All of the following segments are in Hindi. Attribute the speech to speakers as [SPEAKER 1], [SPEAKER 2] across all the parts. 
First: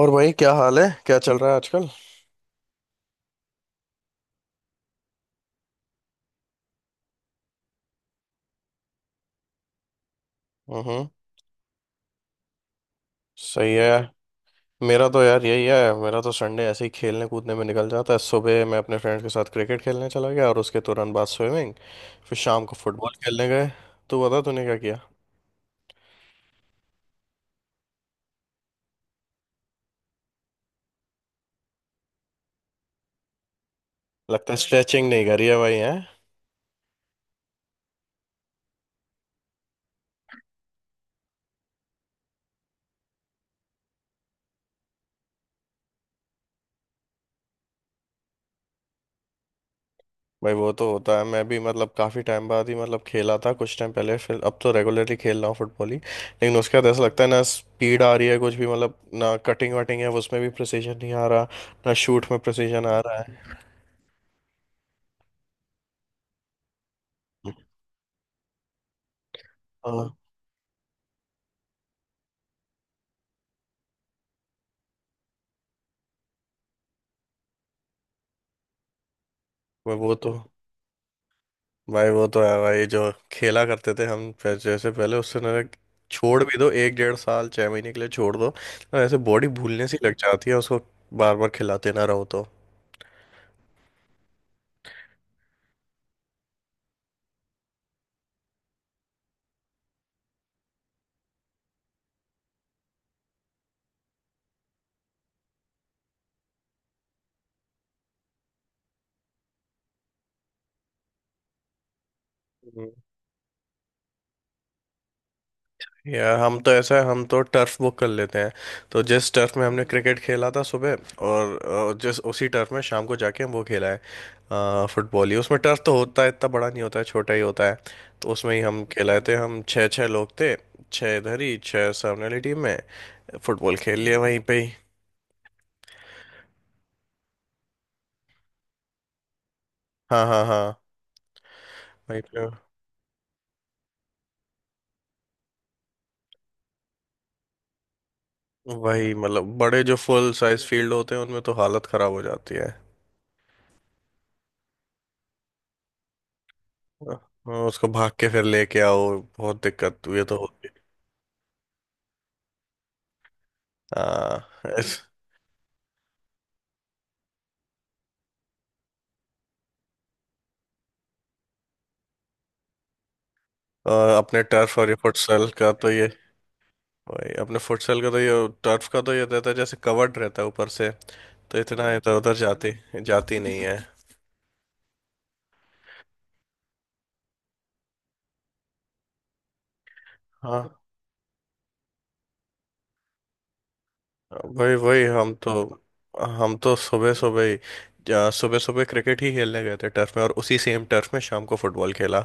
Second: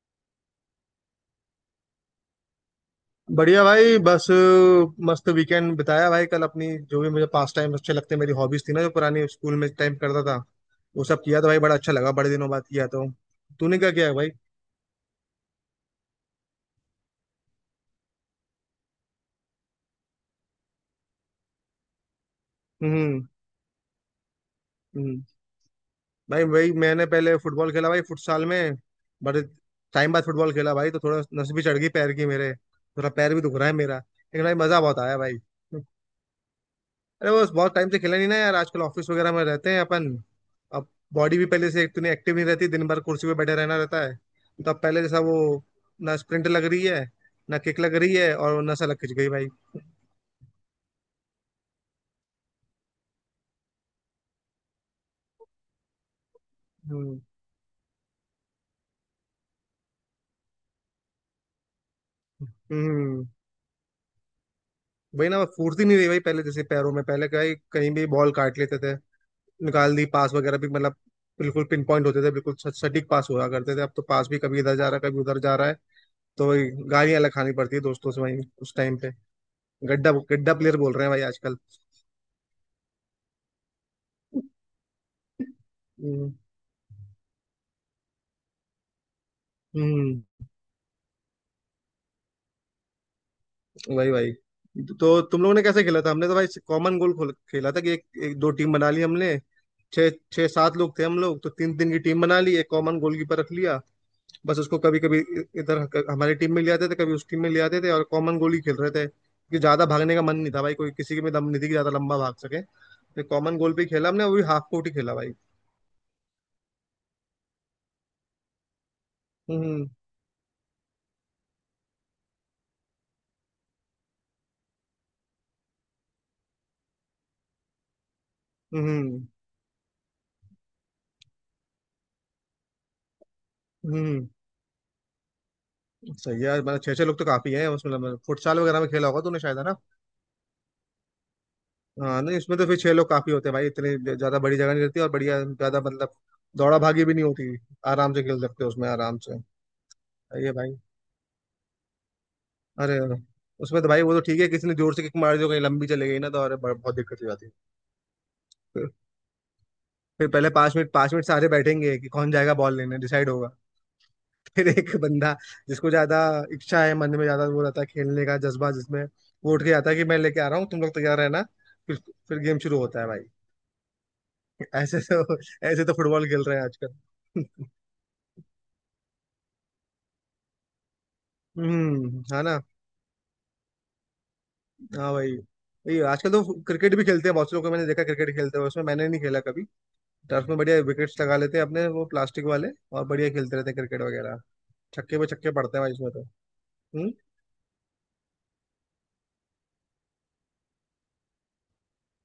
[SPEAKER 1] और भाई क्या हाल है? क्या चल रहा है आजकल?
[SPEAKER 2] बढ़िया भाई। बस मस्त वीकेंड बिताया भाई। कल अपनी जो भी मुझे पास टाइम अच्छे लगते, मेरी हॉबीज थी ना जो पुरानी स्कूल में टाइम करता था, वो
[SPEAKER 1] हम्म।
[SPEAKER 2] सब किया तो भाई बड़ा अच्छा लगा। बड़े दिनों बाद किया तो।
[SPEAKER 1] सही
[SPEAKER 2] तूने
[SPEAKER 1] है।
[SPEAKER 2] क्या किया है भाई?
[SPEAKER 1] मेरा तो यार यही है, मेरा तो संडे ऐसे ही खेलने कूदने में निकल जाता है। सुबह मैं अपने फ्रेंड्स के साथ क्रिकेट खेलने चला गया और उसके तुरंत बाद स्विमिंग। फिर शाम को फुटबॉल
[SPEAKER 2] हम्म।
[SPEAKER 1] खेलने गए। तू बता तूने क्या किया?
[SPEAKER 2] हम्म। भाई भाई मैंने पहले फुटबॉल खेला भाई, फुटसाल में। बड़े टाइम बाद फुटबॉल खेला भाई, तो थोड़ा नस भी चढ़ गई पैर की मेरे। थोड़ा पैर भी दुख रहा है मेरा, लेकिन
[SPEAKER 1] लगता
[SPEAKER 2] भाई
[SPEAKER 1] है
[SPEAKER 2] मजा बहुत
[SPEAKER 1] स्ट्रेचिंग
[SPEAKER 2] आया
[SPEAKER 1] नहीं
[SPEAKER 2] भाई।
[SPEAKER 1] करी है भाई, है?
[SPEAKER 2] अरे बस बहुत टाइम से खेला नहीं ना यार। आजकल ऑफिस वगैरह में रहते हैं अपन। अब बॉडी भी पहले से इतनी एक्टिव नहीं रहती, दिन भर कुर्सी पे बैठे रहना रहता है। तो अब पहले जैसा वो, ना स्प्रिंट लग रही है ना किक लग रही है, और नसा लग खिंच गई भाई।
[SPEAKER 1] भाई वो तो होता है। मैं भी मतलब काफ़ी टाइम बाद ही मतलब खेला था कुछ टाइम पहले, फिर अब तो रेगुलरली खेल रहा हूँ फुटबॉल ही। लेकिन उसके बाद ऐसा
[SPEAKER 2] हम्म।
[SPEAKER 1] लगता है ना, स्पीड आ रही है कुछ भी, मतलब ना कटिंग वटिंग है उसमें भी प्रिसीजन नहीं आ रहा, ना शूट में प्रिसीजन आ रहा
[SPEAKER 2] हम्म।
[SPEAKER 1] है।
[SPEAKER 2] वही ना, फुर्ती नहीं रही भाई पहले जैसे पैरों में। पहले कहीं कहीं भी बॉल काट लेते थे, निकाल दी,
[SPEAKER 1] हाँ।
[SPEAKER 2] पास वगैरह भी मतलब बिल्कुल पिन पॉइंट होते थे, बिल्कुल सटीक पास हुआ करते थे। अब तो पास भी कभी इधर जा रहा है कभी उधर जा रहा है, तो गालियां अलग खानी पड़ती है दोस्तों से वहीं उस टाइम पे।
[SPEAKER 1] वो
[SPEAKER 2] गड्ढा
[SPEAKER 1] वो तो
[SPEAKER 2] गड्ढा प्लेयर बोल रहे हैं भाई आजकल।
[SPEAKER 1] भाई वो तो है भाई, जो खेला करते थे हम, फिर जैसे पहले उससे ना,
[SPEAKER 2] हम्म।
[SPEAKER 1] छोड़ भी दो एक 1.5 साल, 6 महीने के लिए छोड़ दो, तो ऐसे बॉडी भूलने सी लग
[SPEAKER 2] हम्म।
[SPEAKER 1] जाती है उसको, बार बार खिलाते ना रहो तो।
[SPEAKER 2] वही वही। तो तुम लोगों ने कैसे खेला था? हमने तो भाई कॉमन गोल खोल खेला था कि एक, एक दो टीम बना ली हमने। छः छः सात लोग थे हम लोग, तो तीन तीन की टीम बना ली, एक कॉमन गोलकीपर रख लिया। बस उसको कभी कभी इधर हमारी टीम में ले आते थे, कभी उस टीम में ले आते थे, और कॉमन गोल ही खेल रहे थे। कि ज्यादा भागने का मन नहीं था भाई, कोई किसी के में दम नहीं थी कि ज्यादा लंबा भाग सके,
[SPEAKER 1] हम्म।
[SPEAKER 2] तो कॉमन गोल पे ही खेला हमने, वो भी हाफ कोर्ट ही खेला भाई।
[SPEAKER 1] यार हम तो ऐसा है, हम तो टर्फ बुक कर लेते हैं। तो जिस टर्फ में हमने
[SPEAKER 2] हम्म।
[SPEAKER 1] क्रिकेट खेला था सुबह और जिस उसी टर्फ में शाम को जाके हम वो खेला है, फुटबॉल ही। उसमें टर्फ तो होता है, इतना बड़ा नहीं होता है, छोटा ही होता है। तो उसमें ही हम खेलाए
[SPEAKER 2] हम्म।
[SPEAKER 1] थे, हम छः छः लोग थे। छः इधर ही, छः सामने वाली टीम में। फुटबॉल खेल
[SPEAKER 2] हम्म।
[SPEAKER 1] लिया
[SPEAKER 2] हम्म।
[SPEAKER 1] वहीं पे ही।
[SPEAKER 2] सही है यार, मतलब छः छः लोग तो काफी है उसमें, मतलब फुटसाल वगैरह में खेला होगा तूने शायद, है ना?
[SPEAKER 1] हाँ हाँ हाँ।
[SPEAKER 2] हाँ,
[SPEAKER 1] वहीं
[SPEAKER 2] नहीं
[SPEAKER 1] पे
[SPEAKER 2] उसमें तो फिर छह लोग काफी होते हैं भाई। इतनी ज्यादा बड़ी जगह नहीं रहती, और बढ़िया, ज्यादा मतलब दौड़ा भागी भी नहीं होती। आराम से खेल सकते हो उसमें,
[SPEAKER 1] वही
[SPEAKER 2] आराम से।
[SPEAKER 1] मतलब बड़े जो फुल
[SPEAKER 2] सही है
[SPEAKER 1] साइज
[SPEAKER 2] भाई।
[SPEAKER 1] फील्ड होते हैं उनमें तो हालत खराब हो जाती है।
[SPEAKER 2] अरे उसमें तो भाई वो तो ठीक है, किसी ने जोर से किक मार दी हो, कहीं लंबी चले गई ना, तो अरे बहुत दिक्कत हो जाती है।
[SPEAKER 1] हाँ, उसको भाग के फिर लेके
[SPEAKER 2] फिर
[SPEAKER 1] आओ, बहुत दिक्कत हुई
[SPEAKER 2] फिर
[SPEAKER 1] तो
[SPEAKER 2] पहले
[SPEAKER 1] होती
[SPEAKER 2] पांच
[SPEAKER 1] है।
[SPEAKER 2] मिनट पांच मिनट सारे बैठेंगे कि कौन जाएगा बॉल लेने, डिसाइड होगा। फिर
[SPEAKER 1] हाँ
[SPEAKER 2] एक
[SPEAKER 1] इस-
[SPEAKER 2] बंदा, जिसको ज्यादा इच्छा है मन में, ज्यादा वो रहता है खेलने का जज्बा जिसमें, वो उठ के आता है कि मैं लेके आ रहा हूँ, तुम लोग तैयार रहना। फिर फिर गेम शुरू होता है भाई।
[SPEAKER 1] और अपने टर्फ और ये
[SPEAKER 2] ऐसे तो
[SPEAKER 1] फुटसल का
[SPEAKER 2] ऐसे
[SPEAKER 1] तो
[SPEAKER 2] तो
[SPEAKER 1] ये,
[SPEAKER 2] फुटबॉल खेल रहे हैं
[SPEAKER 1] वही अपने
[SPEAKER 2] आजकल।
[SPEAKER 1] फुटसल का तो ये, टर्फ का तो ये रहता है जैसे कवर्ड रहता है ऊपर से, तो इतना इधर
[SPEAKER 2] हम्म,
[SPEAKER 1] उधर
[SPEAKER 2] है ना?
[SPEAKER 1] जाती जाती नहीं है।
[SPEAKER 2] हाँ भाई। ये आजकल तो क्रिकेट भी खेलते हैं, बहुत से लोग को मैंने देखा क्रिकेट खेलते हुए। उसमें मैंने नहीं खेला कभी। टर्फ में बढ़िया
[SPEAKER 1] हाँ।
[SPEAKER 2] विकेट्स लगा लेते हैं अपने, वो प्लास्टिक वाले, और बढ़िया खेलते रहते हैं क्रिकेट वगैरह।
[SPEAKER 1] वही वही
[SPEAKER 2] छक्के पे
[SPEAKER 1] हम
[SPEAKER 2] छक्के
[SPEAKER 1] तो
[SPEAKER 2] पड़ते हैं भाई इसमें तो।
[SPEAKER 1] हम तो
[SPEAKER 2] हम्म?
[SPEAKER 1] सुबह सुबह ही सुबह सुबह क्रिकेट ही खेलने गए थे टर्फ में, और उसी सेम टर्फ में शाम को फुटबॉल खेला।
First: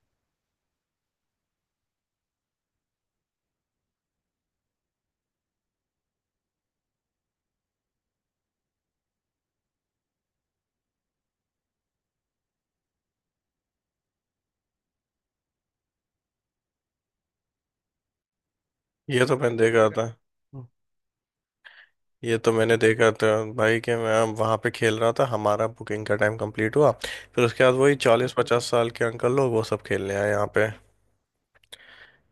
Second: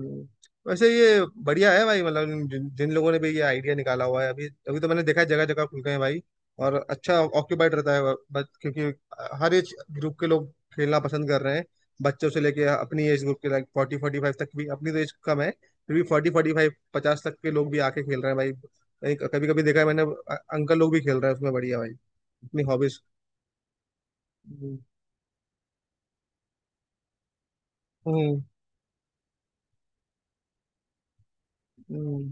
[SPEAKER 2] हम्म। वैसे ये बढ़िया है भाई, मतलब जिन लोगों ने भी ये आइडिया निकाला हुआ है, अभी अभी तो मैंने देखा है जगह जगह खुल गए हैं भाई। और अच्छा ऑक्यूपाइड रहता है बस, क्योंकि हर एज ग्रुप के लोग खेलना पसंद कर रहे हैं। बच्चों से लेके अपनी एज ग्रुप के, लाइक फोर्टी फोर्टी फाइव तक भी। अपनी तो एज कम है, फिर भी फोर्टी फोर्टी फाइव पचास तक के लोग भी आके खेल रहे हैं भाई।
[SPEAKER 1] ये तो
[SPEAKER 2] कभी
[SPEAKER 1] मैंने
[SPEAKER 2] कभी देखा है
[SPEAKER 1] देखा
[SPEAKER 2] मैंने
[SPEAKER 1] था।
[SPEAKER 2] अंकल लोग भी खेल रहे हैं उसमें, बढ़िया भाई।
[SPEAKER 1] ये तो
[SPEAKER 2] अपनी
[SPEAKER 1] मैंने
[SPEAKER 2] हॉबीज।
[SPEAKER 1] देखा था भाई, कि मैं वहाँ पे
[SPEAKER 2] हम्म।
[SPEAKER 1] खेल रहा था, हमारा बुकिंग का टाइम कंप्लीट हुआ, फिर उसके बाद वही चालीस
[SPEAKER 2] हम्म।
[SPEAKER 1] पचास साल के अंकल लोग वो सब खेलने आए यहाँ पे।
[SPEAKER 2] हम्म।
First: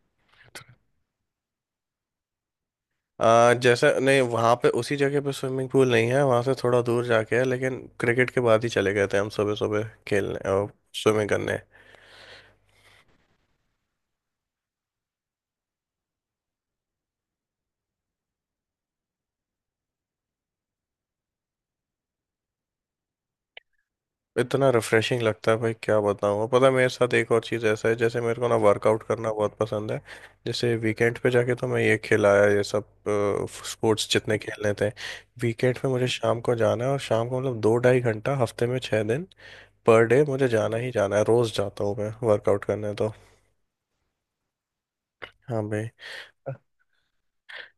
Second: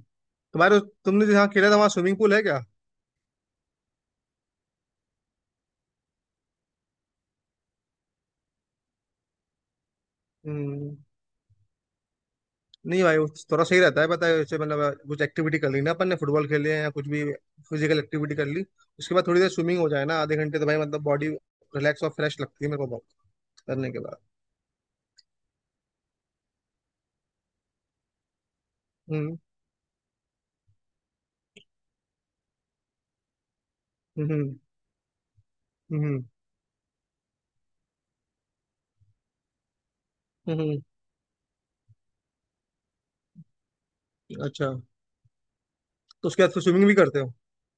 [SPEAKER 2] तुम्हारे तुमने जहाँ खेला था वहाँ स्विमिंग पूल है क्या?
[SPEAKER 1] आ, जैसे नहीं वहाँ पे उसी जगह पे स्विमिंग पूल नहीं है, वहाँ से थोड़ा दूर जाके है, लेकिन क्रिकेट के बाद ही चले गए थे हम सुबह सुबह खेलने और
[SPEAKER 2] हम्म।
[SPEAKER 1] स्विमिंग करने।
[SPEAKER 2] नहीं भाई, वो तो थोड़ा सही रहता है, पता है? जैसे मतलब कुछ एक्टिविटी कर ली ना अपन ने, फुटबॉल खेले या कुछ भी फिजिकल एक्टिविटी कर ली, उसके बाद थोड़ी देर स्विमिंग हो जाए ना, आधे घंटे, तो भाई मतलब बॉडी रिलैक्स और फ्रेश लगती है मेरे को बहुत, करने के बाद।
[SPEAKER 1] इतना रिफ्रेशिंग लगता है भाई, क्या बताऊँ। पता है मेरे साथ एक और चीज़ ऐसा है, जैसे मेरे को ना वर्कआउट करना
[SPEAKER 2] हम्म।
[SPEAKER 1] बहुत पसंद है। जैसे वीकेंड पे जाके तो मैं ये खिलाया ये सब स्पोर्ट्स
[SPEAKER 2] हम्म।
[SPEAKER 1] जितने
[SPEAKER 2] हम्म।
[SPEAKER 1] खेलने थे, वीकेंड पे मुझे
[SPEAKER 2] हम्म।
[SPEAKER 1] शाम को जाना है। और शाम को मतलब 2-2.5 घंटा हफ्ते में 6 दिन पर डे मुझे
[SPEAKER 2] हम्म।
[SPEAKER 1] जाना
[SPEAKER 2] हम्म।
[SPEAKER 1] ही जाना है, रोज़ जाता हूँ मैं वर्कआउट करने तो।
[SPEAKER 2] अच्छा।
[SPEAKER 1] हाँ भाई।
[SPEAKER 2] तो उसके बाद फिर स्विमिंग भी करते हो?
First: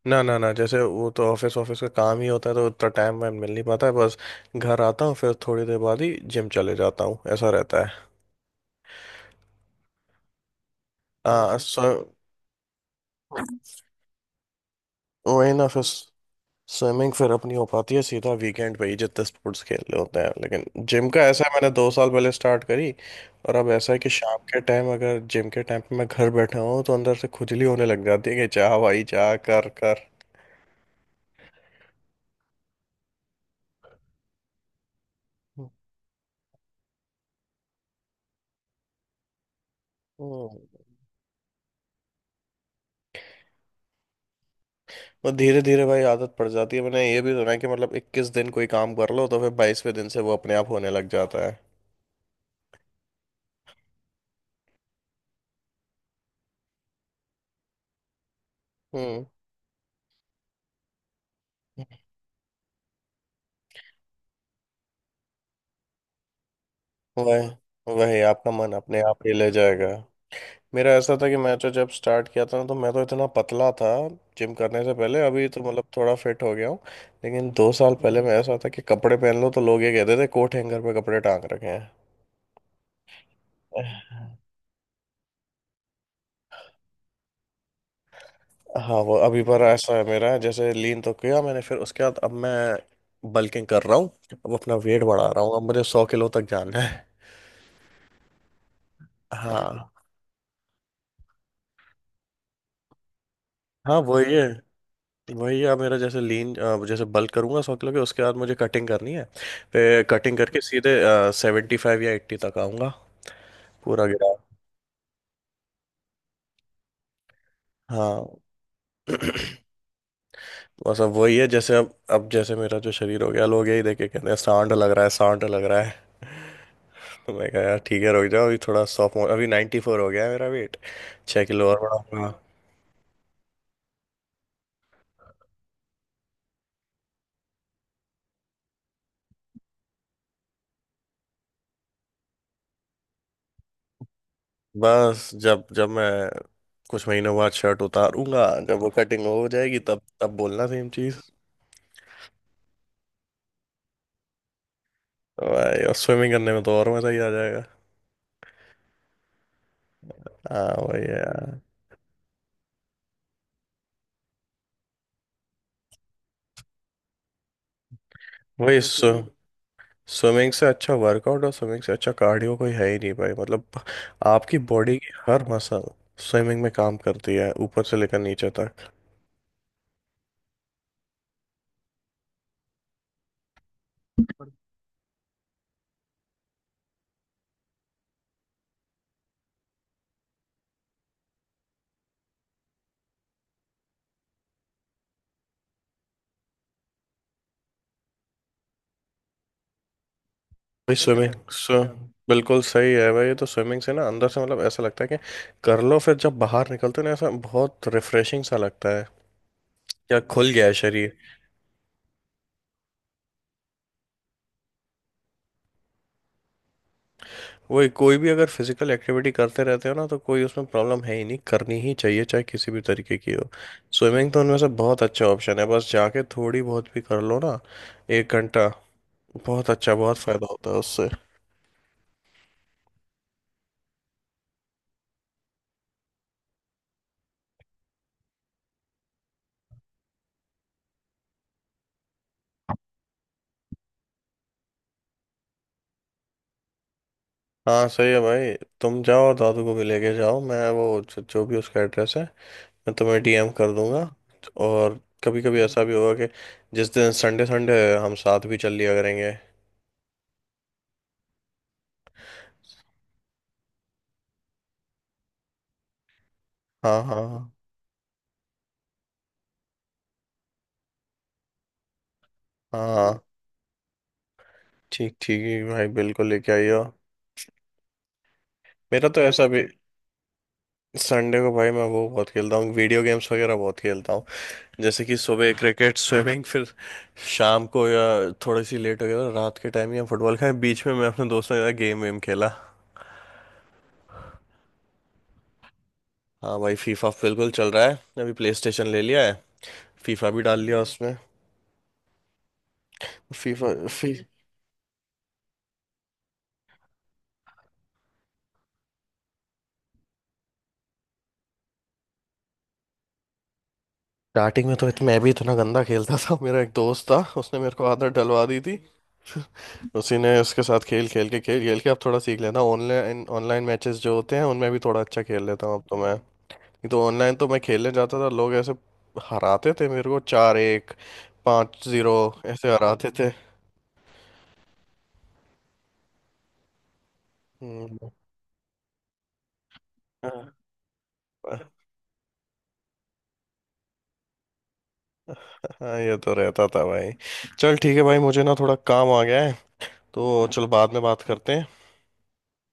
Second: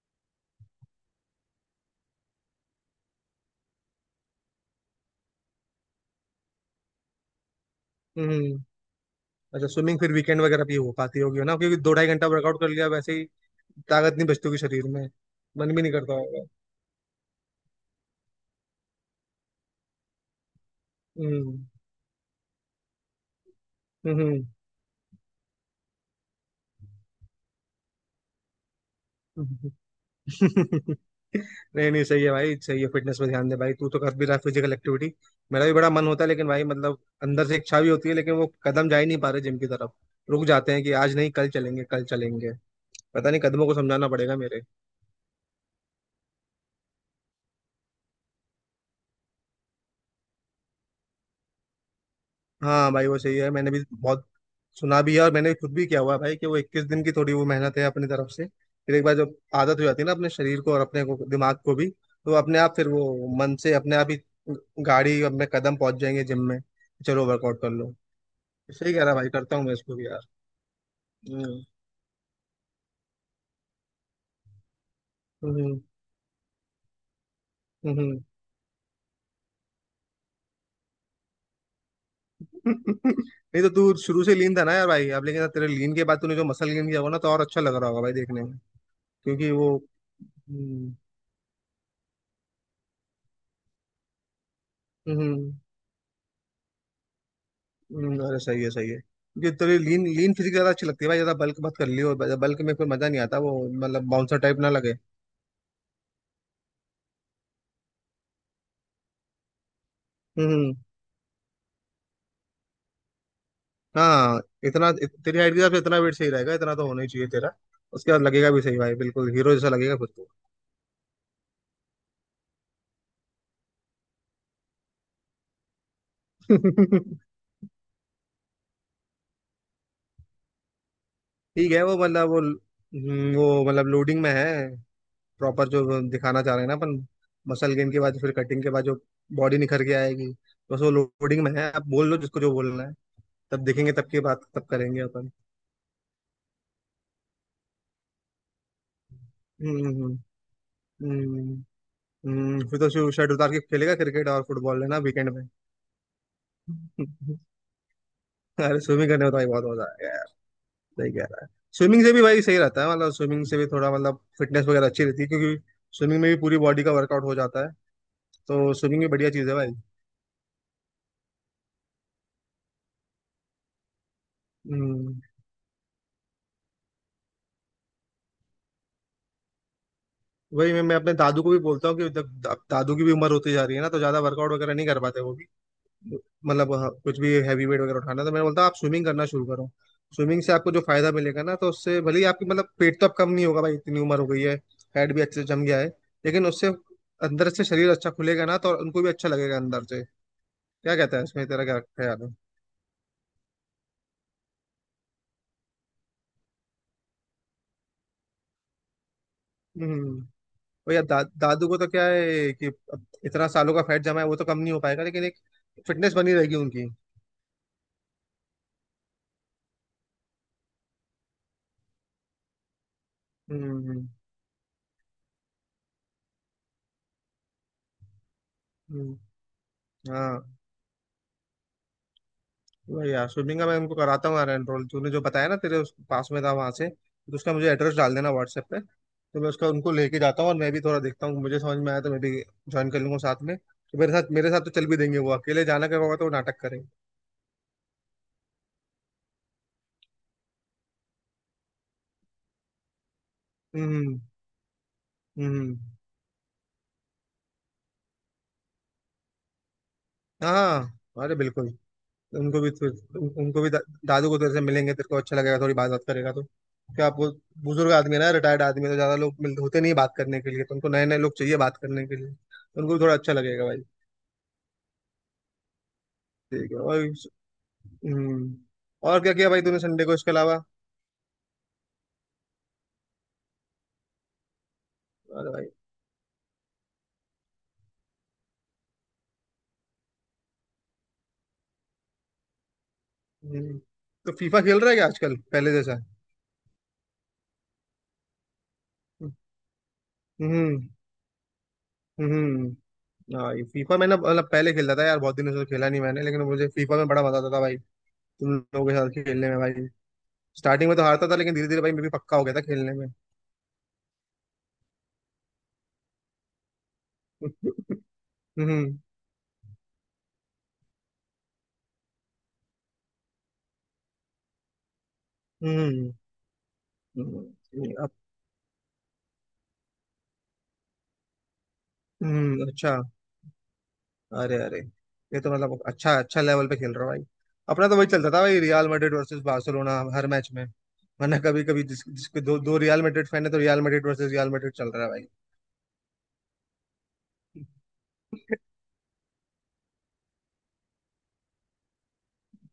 [SPEAKER 1] ना ना ना, जैसे वो तो ऑफिस ऑफिस का काम ही होता है, तो उतना टाइम मैं मिल नहीं पाता है। बस घर आता हूँ फिर थोड़ी देर बाद ही जिम चले जाता हूँ, ऐसा रहता है।
[SPEAKER 2] हम्म। हम्म। अच्छा, स्विमिंग फिर वीकेंड वगैरह भी हो पाती होगी ना,
[SPEAKER 1] हाँ
[SPEAKER 2] क्योंकि दो ढाई
[SPEAKER 1] सो,
[SPEAKER 2] घंटा वर्कआउट कर लिया वैसे ही, ताकत नहीं बचती होगी शरीर में,
[SPEAKER 1] वही ना
[SPEAKER 2] मन भी
[SPEAKER 1] फिर
[SPEAKER 2] नहीं करता होगा।
[SPEAKER 1] स्विमिंग फिर अपनी हो पाती है सीधा वीकेंड पे ही जितने स्पोर्ट्स खेलने होते हैं, लेकिन जिम का ऐसा है
[SPEAKER 2] हम्म।
[SPEAKER 1] मैंने 2 साल पहले स्टार्ट करी, और अब ऐसा है कि शाम
[SPEAKER 2] हम्म।
[SPEAKER 1] के टाइम अगर जिम के टाइम पे मैं घर बैठा हूँ तो अंदर से खुजली होने लग जाती है कि चाह भाई चाह कर
[SPEAKER 2] हम्म।
[SPEAKER 1] कर।
[SPEAKER 2] नहीं नहीं, सही है भाई, सही है। फिटनेस पे ध्यान दे भाई, तू तो कर भी रहा है फिजिकल एक्टिविटी। मेरा भी बड़ा मन होता है लेकिन भाई, मतलब अंदर से इच्छा भी होती है लेकिन वो कदम जा ही नहीं पा रहे जिम की तरफ। रुक जाते
[SPEAKER 1] हम्म।
[SPEAKER 2] हैं कि आज नहीं कल चलेंगे, कल चलेंगे। पता नहीं, कदमों को समझाना पड़ेगा मेरे।
[SPEAKER 1] वो धीरे धीरे भाई आदत पड़ जाती है। मैंने ये भी सुना है कि मतलब 21 दिन कोई काम कर लो तो फिर 22वें दिन से वो अपने आप होने लग जाता है।
[SPEAKER 2] हाँ भाई वो सही है, मैंने भी बहुत सुना भी है, और मैंने खुद भी किया हुआ है भाई, कि वो 21 दिन की थोड़ी वो मेहनत है अपनी तरफ से। फिर एक बार
[SPEAKER 1] हम्म।
[SPEAKER 2] जब आदत हो जाती है ना अपने शरीर को और अपने को दिमाग को भी, तो अपने आप फिर वो मन से अपने आप ही गाड़ी, अपने कदम पहुंच जाएंगे जिम में, चलो वर्कआउट कर
[SPEAKER 1] वही
[SPEAKER 2] लो।
[SPEAKER 1] वही आपका मन
[SPEAKER 2] सही
[SPEAKER 1] अपने
[SPEAKER 2] कह रहा
[SPEAKER 1] आप
[SPEAKER 2] भाई,
[SPEAKER 1] ही ले
[SPEAKER 2] करता हूँ मैं
[SPEAKER 1] जाएगा।
[SPEAKER 2] इसको भी यार।
[SPEAKER 1] मेरा ऐसा था कि मैं
[SPEAKER 2] हम्म।
[SPEAKER 1] तो जब स्टार्ट किया था तो मैं तो इतना पतला था जिम करने से पहले। अभी तो
[SPEAKER 2] हम्म।
[SPEAKER 1] मतलब थोड़ा फिट हो गया हूँ, लेकिन 2 साल पहले
[SPEAKER 2] हम्म।
[SPEAKER 1] मैं ऐसा था कि कपड़े पहन लो तो लोग ये कहते थे कोट हैंगर पे कपड़े टांग रखे हैं।
[SPEAKER 2] नहीं, तो तू शुरू से लीन था ना यार भाई, अब लेकिन तेरे लीन के बाद तूने जो मसल गेन किया होगा ना, तो और अच्छा लग रहा होगा भाई देखने में,
[SPEAKER 1] हाँ वो अभी
[SPEAKER 2] क्योंकि
[SPEAKER 1] पर
[SPEAKER 2] वो।
[SPEAKER 1] ऐसा है मेरा, जैसे
[SPEAKER 2] हम्म।
[SPEAKER 1] लीन तो किया मैंने, फिर उसके बाद अब मैं बल्किंग कर रहा हूँ। अब अपना वेट बढ़ा रहा
[SPEAKER 2] हम्म।
[SPEAKER 1] हूँ, अब मुझे 100 किलो तक जाना है।
[SPEAKER 2] हम्म। अरे सही है, सही है, क्योंकि तेरी
[SPEAKER 1] हाँ
[SPEAKER 2] लीन लीन फिजिक ज्यादा अच्छी लगती है भाई, ज्यादा बल्क मत कर लियो, बल्क में फिर मजा नहीं आता, वो
[SPEAKER 1] हाँ
[SPEAKER 2] मतलब
[SPEAKER 1] वो
[SPEAKER 2] बाउंसर
[SPEAKER 1] ये,
[SPEAKER 2] टाइप ना लगे।
[SPEAKER 1] वही यार मेरा जैसे लीन, जैसे बल्क करूंगा 100 किलो के उसके बाद मुझे कटिंग करनी है, फिर कटिंग करके
[SPEAKER 2] हम्म।
[SPEAKER 1] सीधे 75 या 80 तक आऊंगा, पूरा गिरा।
[SPEAKER 2] हाँ, तेरी हाइट के हिसाब से इतना वेट सही रहेगा, इतना तो होना ही चाहिए तेरा। उसके
[SPEAKER 1] हाँ।
[SPEAKER 2] बाद लगेगा भी सही भाई, बिल्कुल हीरो जैसा लगेगा खुद
[SPEAKER 1] बस अब वही है, जैसे अब जैसे मेरा जो शरीर हो गया लोग यही देख के कहते हैं सांड लग रहा है, सांड लग रहा है।
[SPEAKER 2] को।
[SPEAKER 1] तो मैं कहा यार ठीक है रुक जाओ, अभी थोड़ा सॉफ्ट, अभी 94 हो गया है मेरा वेट, 6 किलो
[SPEAKER 2] ठीक
[SPEAKER 1] और
[SPEAKER 2] है,
[SPEAKER 1] बढ़ाऊंगा।
[SPEAKER 2] वो मतलब लोडिंग में है, प्रॉपर जो दिखाना चाह रहे हैं ना अपन। मसल गेन के बाद, फिर कटिंग के बाद जो बॉडी निखर के आएगी, तो बस वो लोडिंग में है, आप बोल लो जिसको जो बोलना है। तब देखेंगे, तब की बात तब करेंगे अपन।
[SPEAKER 1] बस जब जब मैं कुछ महीनों बाद शर्ट उतारूंगा, जब वो कटिंग हो जाएगी,
[SPEAKER 2] हम्म।
[SPEAKER 1] तब
[SPEAKER 2] हम्म।
[SPEAKER 1] तब बोलना सेम चीज।
[SPEAKER 2] हम्म। हम्म। हम्म। फिर तो शर्ट उतार के खेलेगा क्रिकेट और फुटबॉल लेना वीकेंड में।
[SPEAKER 1] तो भाई और स्विमिंग करने में तो और मजा ही आ जाएगा।
[SPEAKER 2] अरे स्विमिंग करने में तो भाई बहुत मजा आएगा यार।
[SPEAKER 1] हाँ वही
[SPEAKER 2] सही
[SPEAKER 1] है
[SPEAKER 2] कह रहा है।
[SPEAKER 1] यार।
[SPEAKER 2] स्विमिंग से भी भाई सही रहता है, मतलब स्विमिंग से भी थोड़ा मतलब फिटनेस वगैरह अच्छी रहती है, क्योंकि स्विमिंग में भी पूरी बॉडी का वर्कआउट हो जाता है।
[SPEAKER 1] वही
[SPEAKER 2] तो
[SPEAKER 1] बिल्कुल
[SPEAKER 2] स्विमिंग भी
[SPEAKER 1] स्विम
[SPEAKER 2] बढ़िया चीज़ है भाई।
[SPEAKER 1] स्विमिंग से अच्छा वर्कआउट और स्विमिंग से अच्छा कार्डियो कोई है ही नहीं भाई, मतलब आपकी बॉडी की
[SPEAKER 2] हम्म।
[SPEAKER 1] हर मसल स्विमिंग में काम करती है, ऊपर से लेकर नीचे तक।
[SPEAKER 2] वही मैं अपने दादू को भी बोलता हूँ कि जब अब दादू की भी उम्र होती जा रही है ना, तो ज्यादा वर्कआउट वगैरह नहीं कर पाते वो भी, मतलब हाँ, कुछ भी हैवी वेट वगैरह उठाना, तो मैं बोलता हूँ आप स्विमिंग करना शुरू करो। स्विमिंग से आपको जो फायदा मिलेगा ना, तो उससे भले ही आपकी मतलब पेट तो अब कम नहीं होगा भाई, इतनी उम्र हो गई है, फैट भी अच्छे से जम गया है, लेकिन उससे अंदर से शरीर अच्छा खुलेगा ना, तो उनको भी अच्छा लगेगा अंदर से।
[SPEAKER 1] भाई
[SPEAKER 2] क्या
[SPEAKER 1] सही
[SPEAKER 2] कहता है
[SPEAKER 1] स्विमिंग
[SPEAKER 2] इसमें,
[SPEAKER 1] बात
[SPEAKER 2] तेरा क्या
[SPEAKER 1] स्विम
[SPEAKER 2] ख्याल है?
[SPEAKER 1] बिल्कुल सही है भाई, ये तो स्विमिंग से ना अंदर से मतलब ऐसा लगता है कि कर लो फिर जब बाहर निकलते हो ना, ऐसा बहुत रिफ्रेशिंग सा लगता है, क्या
[SPEAKER 2] हम्म।
[SPEAKER 1] खुल गया है
[SPEAKER 2] भैया
[SPEAKER 1] शरीर।
[SPEAKER 2] दादू को तो क्या है कि अब इतना सालों का फैट जमा है, वो तो कम नहीं हो पाएगा, लेकिन एक फिटनेस बनी रहेगी उनकी।
[SPEAKER 1] वही, कोई भी अगर फिजिकल एक्टिविटी करते रहते हो ना तो कोई उसमें प्रॉब्लम है ही नहीं, करनी ही चाहिए चाहे किसी भी तरीके की हो।
[SPEAKER 2] हम्म।
[SPEAKER 1] स्विमिंग तो उनमें से बहुत अच्छा ऑप्शन है, बस जाके थोड़ी बहुत भी कर लो ना 1 घंटा,
[SPEAKER 2] हम्म।
[SPEAKER 1] बहुत अच्छा, बहुत
[SPEAKER 2] हाँ
[SPEAKER 1] फायदा होता है उससे।
[SPEAKER 2] वही यार, स्विमिंग का मैं उनको कराता हूँ यार एनरोल, तूने जो बताया ना तेरे उस पास में था वहां से, तो उसका मुझे एड्रेस डाल देना व्हाट्सएप पे, तो मैं उसका उनको लेके जाता हूँ और मैं भी थोड़ा देखता हूँ, मुझे समझ में आया तो मैं भी ज्वाइन कर लूंगा साथ में। तो मेरे साथ तो चल भी देंगे वो, अकेले जाना का होगा तो वो नाटक करेंगे।
[SPEAKER 1] हाँ। सही है भाई। तुम जाओ और दादू को भी लेके जाओ, मैं वो जो भी उसका एड्रेस है मैं तुम्हें डीएम कर दूंगा।
[SPEAKER 2] हम्म।
[SPEAKER 1] और कभी कभी
[SPEAKER 2] हम्म।
[SPEAKER 1] ऐसा भी होगा कि जिस दिन संडे संडे है, हम साथ भी चल लिया करेंगे।
[SPEAKER 2] हाँ हाँ, अरे बिल्कुल। उनको भी उनको भी दादू को तेरे से मिलेंगे, तेरे को अच्छा लगेगा, थोड़ी बात बात करेगा तो।
[SPEAKER 1] हाँ
[SPEAKER 2] क्या आपको,
[SPEAKER 1] हाँ
[SPEAKER 2] बुजुर्ग आदमी है ना, रिटायर्ड आदमी है, तो ज्यादा लोग मिलते होते नहीं बात करने के लिए, तो उनको नए नए लोग चाहिए बात करने के लिए,
[SPEAKER 1] हाँ।
[SPEAKER 2] तो उनको भी थोड़ा
[SPEAKER 1] हाँ,
[SPEAKER 2] अच्छा लगेगा भाई।
[SPEAKER 1] ठीक ठीक है भाई, बिल्कुल लेके
[SPEAKER 2] ठीक है।
[SPEAKER 1] आइयो।
[SPEAKER 2] हम्म
[SPEAKER 1] मेरा
[SPEAKER 2] और
[SPEAKER 1] तो
[SPEAKER 2] क्या
[SPEAKER 1] ऐसा
[SPEAKER 2] किया भाई
[SPEAKER 1] भी,
[SPEAKER 2] तूने संडे को इसके अलावा?
[SPEAKER 1] संडे को भाई मैं वो बहुत खेलता हूँ वीडियो गेम्स वगैरह बहुत खेलता हूँ, जैसे कि
[SPEAKER 2] अरे
[SPEAKER 1] सुबह
[SPEAKER 2] भाई।
[SPEAKER 1] क्रिकेट स्विमिंग, फिर शाम को या थोड़ी सी लेट हो गया तो रात के टाइम या फुटबॉल खेला, बीच में मैं अपने दोस्तों के साथ गेम वेम खेला।
[SPEAKER 2] हम्म तो फीफा खेल रहा है क्या आजकल पहले जैसा?
[SPEAKER 1] हाँ भाई, फीफा बिल्कुल चल रहा है। अभी प्ले स्टेशन ले लिया है, फीफा भी डाल लिया
[SPEAKER 2] हम्म।
[SPEAKER 1] उसमें।
[SPEAKER 2] हम्म। हाँ ये
[SPEAKER 1] फीफा
[SPEAKER 2] फीफा
[SPEAKER 1] फी,
[SPEAKER 2] मैंने मतलब पहले खेलता था यार, बहुत दिनों से तो खेला नहीं मैंने, लेकिन मुझे फीफा में बड़ा मजा आता था भाई, तुम लोगों के साथ खेलने में भाई। स्टार्टिंग में तो हारता था, लेकिन धीरे धीरे भाई मैं भी पक्का हो गया था खेलने में।
[SPEAKER 1] स्टार्टिंग में तो मैं भी इतना गंदा खेलता था। मेरा एक दोस्त था उसने मेरे को आदत डलवा दी थी,
[SPEAKER 2] हम्म।
[SPEAKER 1] उसी ने उसके साथ खेल खेल के अब थोड़ा सीख लेता हूँ। ऑनलाइन ऑनलाइन मैचेस जो होते हैं उनमें भी थोड़ा अच्छा खेल लेता हूँ अब तो
[SPEAKER 2] हम्म।
[SPEAKER 1] मैं। ये तो ऑनलाइन तो मैं खेलने
[SPEAKER 2] हम्म। अब
[SPEAKER 1] जाता था, लोग ऐसे हराते थे मेरे को, 4-1, 5-0,
[SPEAKER 2] हम्म,
[SPEAKER 1] ऐसे
[SPEAKER 2] अच्छा।
[SPEAKER 1] हराते थे।
[SPEAKER 2] अरे अरे, ये तो मतलब अच्छा अच्छा लेवल पे खेल रहा हो भाई। अपना तो वही
[SPEAKER 1] हम्म।
[SPEAKER 2] चलता था भाई, रियल मैड्रिड वर्सेस बार्सिलोना हर मैच
[SPEAKER 1] हाँ
[SPEAKER 2] में। वरना कभी कभी जिसके दो दो रियल मैड्रिड फैन है, तो Real Madrid versus Real Madrid चल रहा है भाई।
[SPEAKER 1] हाँ, ये तो रहता था भाई। चल ठीक है भाई, मुझे ना थोड़ा काम आ गया है, तो चल बाद में बात करते हैं।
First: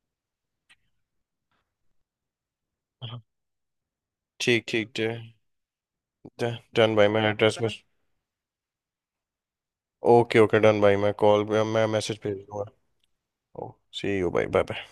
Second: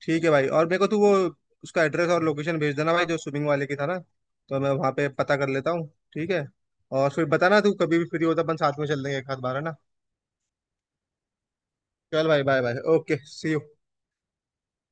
[SPEAKER 2] ठीक है भाई, और मेरे को तू वो उसका एड्रेस और लोकेशन भेज देना भाई, जो
[SPEAKER 1] हाँ।
[SPEAKER 2] स्विमिंग वाले की था ना, तो
[SPEAKER 1] ठीक
[SPEAKER 2] मैं वहां
[SPEAKER 1] ठीक,
[SPEAKER 2] पे पता कर लेता हूँ। ठीक है,
[SPEAKER 1] डन भाई
[SPEAKER 2] और
[SPEAKER 1] मैं
[SPEAKER 2] फिर
[SPEAKER 1] एड्रेस
[SPEAKER 2] बताना
[SPEAKER 1] में।
[SPEAKER 2] तू कभी भी फ्री होता, अपन साथ में चल देंगे एक आध बार, है ना?
[SPEAKER 1] ओके ओके डन भाई, मैं मैसेज
[SPEAKER 2] चल
[SPEAKER 1] भेज
[SPEAKER 2] भाई, बाय
[SPEAKER 1] दूंगा।
[SPEAKER 2] Bye, okay, see you.
[SPEAKER 1] Oh, see you भाई, बाय।